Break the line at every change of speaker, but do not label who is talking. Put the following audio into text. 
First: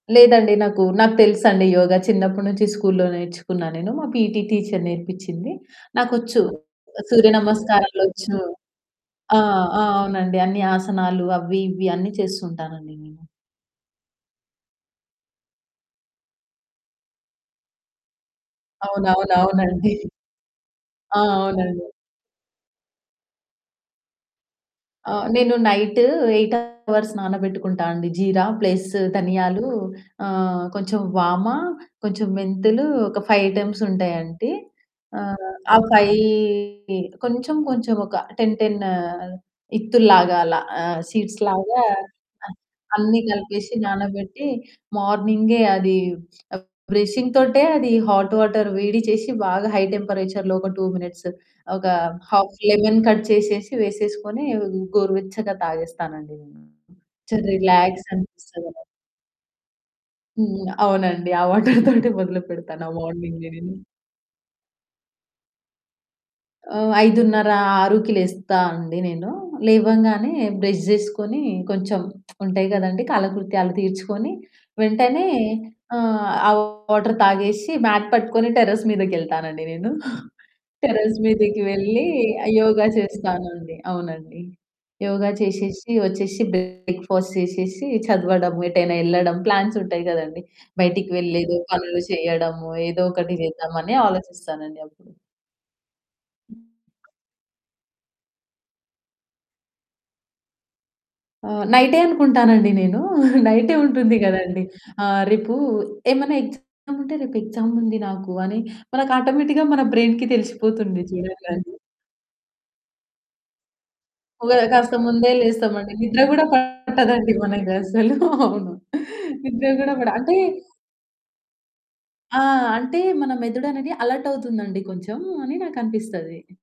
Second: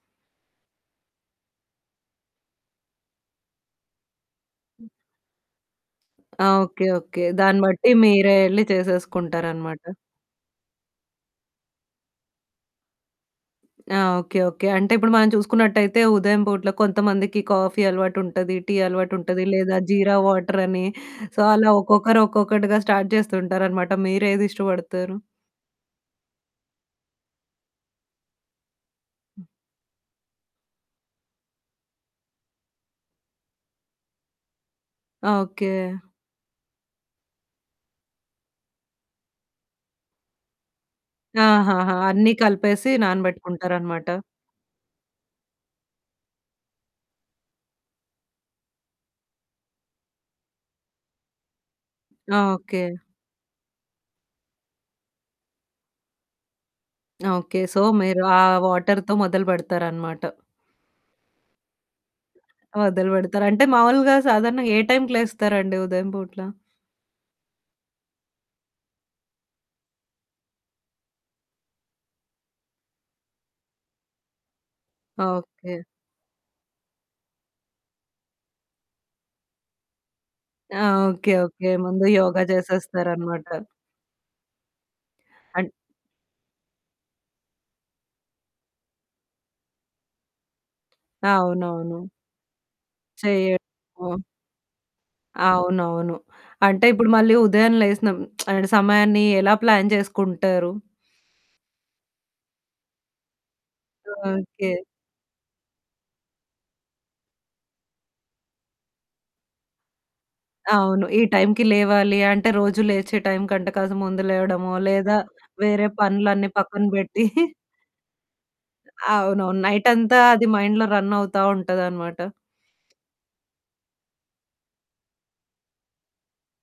లేదండి, నాకు నాకు తెలుసండి యోగా చిన్నప్పటి నుంచి స్కూల్లో నేర్చుకున్నానేను. మా పీటీ టీచర్
హ్మ్.
నేర్పించింది. నాకొచ్చు,
ఆ! ఓకే. ఓకే. దాన్ని బట్టి మీరే
సూర్యనమస్కారాలోచ్చు.
ఎళ్లి
ఆ! ఆ!
చేసేసుకుంటారన్నమాట.
అవునండి. అన్ని ఆసనాలు అవి ఇవి అన్ని చేస్తూంటానండి నేను.
ఆ! ఓకే. ఓకే. అంటే ఇప్పుడు మనం చూసుకున్నట్టయితే ఉదయం పూటలో కొంతమందికి కాఫీ అలవాటు ఉంటది. టీ అలవాటు ఉంటది, లేదా
అవునవునవునండి.
జీరా వాటర్ అని
ఆ!
సో అలా
అవునండి.
ఒక్కొక్కరు ఒక్కొక్కటిగా స్టార్ట్ చేస్తూ ఉంటారన్నమాట మీరేది
ఆ!
ఇష్టపడతారు?
నేను నైట్ 8 హవర్స్ నానబెట్టుకుంటా అండి. జీరా ప్లస్ ధనియాలు, ఆహ్, కొంచెం వామ, కొంచెం మెంతులు, ఒక 5 ఐటెమ్స్ ఉంటాయండి.
ఆ!
ఆహ్,
ఓకే.
ఆ 5 కొంచెం కొంచెం ఒక 10, 10 ఇత్తుల్లాగా అలా సీడ్స్‌లాగా
ఆహాహా! అన్నీ కలిపేసి
అన్నీ కలిపేసి
నానబెట్టుకుంటారనమాట.
నానబెట్టి, మార్నింగే అది బ్రషింగ్‌తోటే అది హాట్ వాటర్ వేడి చేసి బాగా హై టెంపరేచర్‌లో ఒక 2 మినిట్స్ ఒక
ఆ!
Half
okay.
లెమన్ కట్ చేసేసి, వేసేసుకొని గోరువెచ్చగా తాగేస్తానండి నేను.
ఆ! ఓకే. సో
రిలాక్స్
మీరు ఆ
అనిపిస్తుంది.
వాటర్‌తో మొదలు పెడతారన్నమాట.
హ్మ్. అవునండి. ఆ వాటర్ తోటే మొదలు పెడతాను ఆ
మొదలు
మార్నింగ్
పెడతారు. అంటే
నేను.
మామూలుగా సాధారణంగా ఏ టైంకి లేస్తారండి ఉదయం పూట్ల?
ఆ! 5:30, 6 లేస్తా అండి నేను. లేవంగానే బ్రష్ జేసుకొని కొంచెం ఉంటాయి కదండీ కాలకృత్యాలు తీర్చుకొని వెంటనే
ఓకే.
ఆ! వాటర్ తాగేసి మ్యాట్ పట్టుకొని టెర్రస్‌ మీదకెళ్తానండి నేను.
ఆ!
Terrace‌
okay.
మీదకి
ఓకే.
వెళ్లి
ముందు యోగ
యోగా
చేసేస్తారన్నమాట.
చేస్తానండి. అవునండి. యోగా
అన్
చేసేసి వచ్చేసి బ్రేక్‌ఫాస్ట్ చేసేసి చదవడం, ఎటైనా వెళ్ళడం ప్లాన్స్ ఉంటాయి కదండీ. బయటికి
ఆ!
వెళ్లి ఏదో
అవునవును.
పనులు చేయడము, ఏదో ఒకటి చేద్దామని
చేయడమో
ఆలోచిస్తానండి అప్పుడు.
ఆ! అవునవును. అంటే ఇప్పుడు మళ్ళీ ఉదయం లేచి సమయాన్ని ఎలా ప్లాన్ చేసుకుంటారు?
ఆ! నైటే అనుకుంటానండి నేను. నైటే ఉంటుంది కదండీ.
ఓకే.
ఆహ్, రేపు ఏమైనా ఎక్సామ్ ఉంటే రేపు ఎక్సామ్ ఉంది నాకు అని మనకి ఆటోమేటిక్‌గా మన బ్రెయిన్‌కి తెలిసిపోతుంది
అవును. ఈ టైంకి
చూడండి.
లేవాలి అంటే రోజు లేచే టైం కంటే కాస్త ముందు
ఒకేళ
లేవడమో
కాస్త
లేదా
ముందే
వేరే
లేస్తామండి నిద్ర కూడా
పనులన్నీ పక్కన పెట్టి
పట్టదండి మనకస్సలు అవును.
అవునవును.
నిద్ర కూడా పడదు
నైటంతా
అంటే
అది మైండ్‌లో రన్ అవుతా ఉంటదన్నమాట.
ఆ! అంటే మన మెదడనేది అలర్ట్ అవుతుందండి కొంచెం అని నాకు అనిపిస్తది.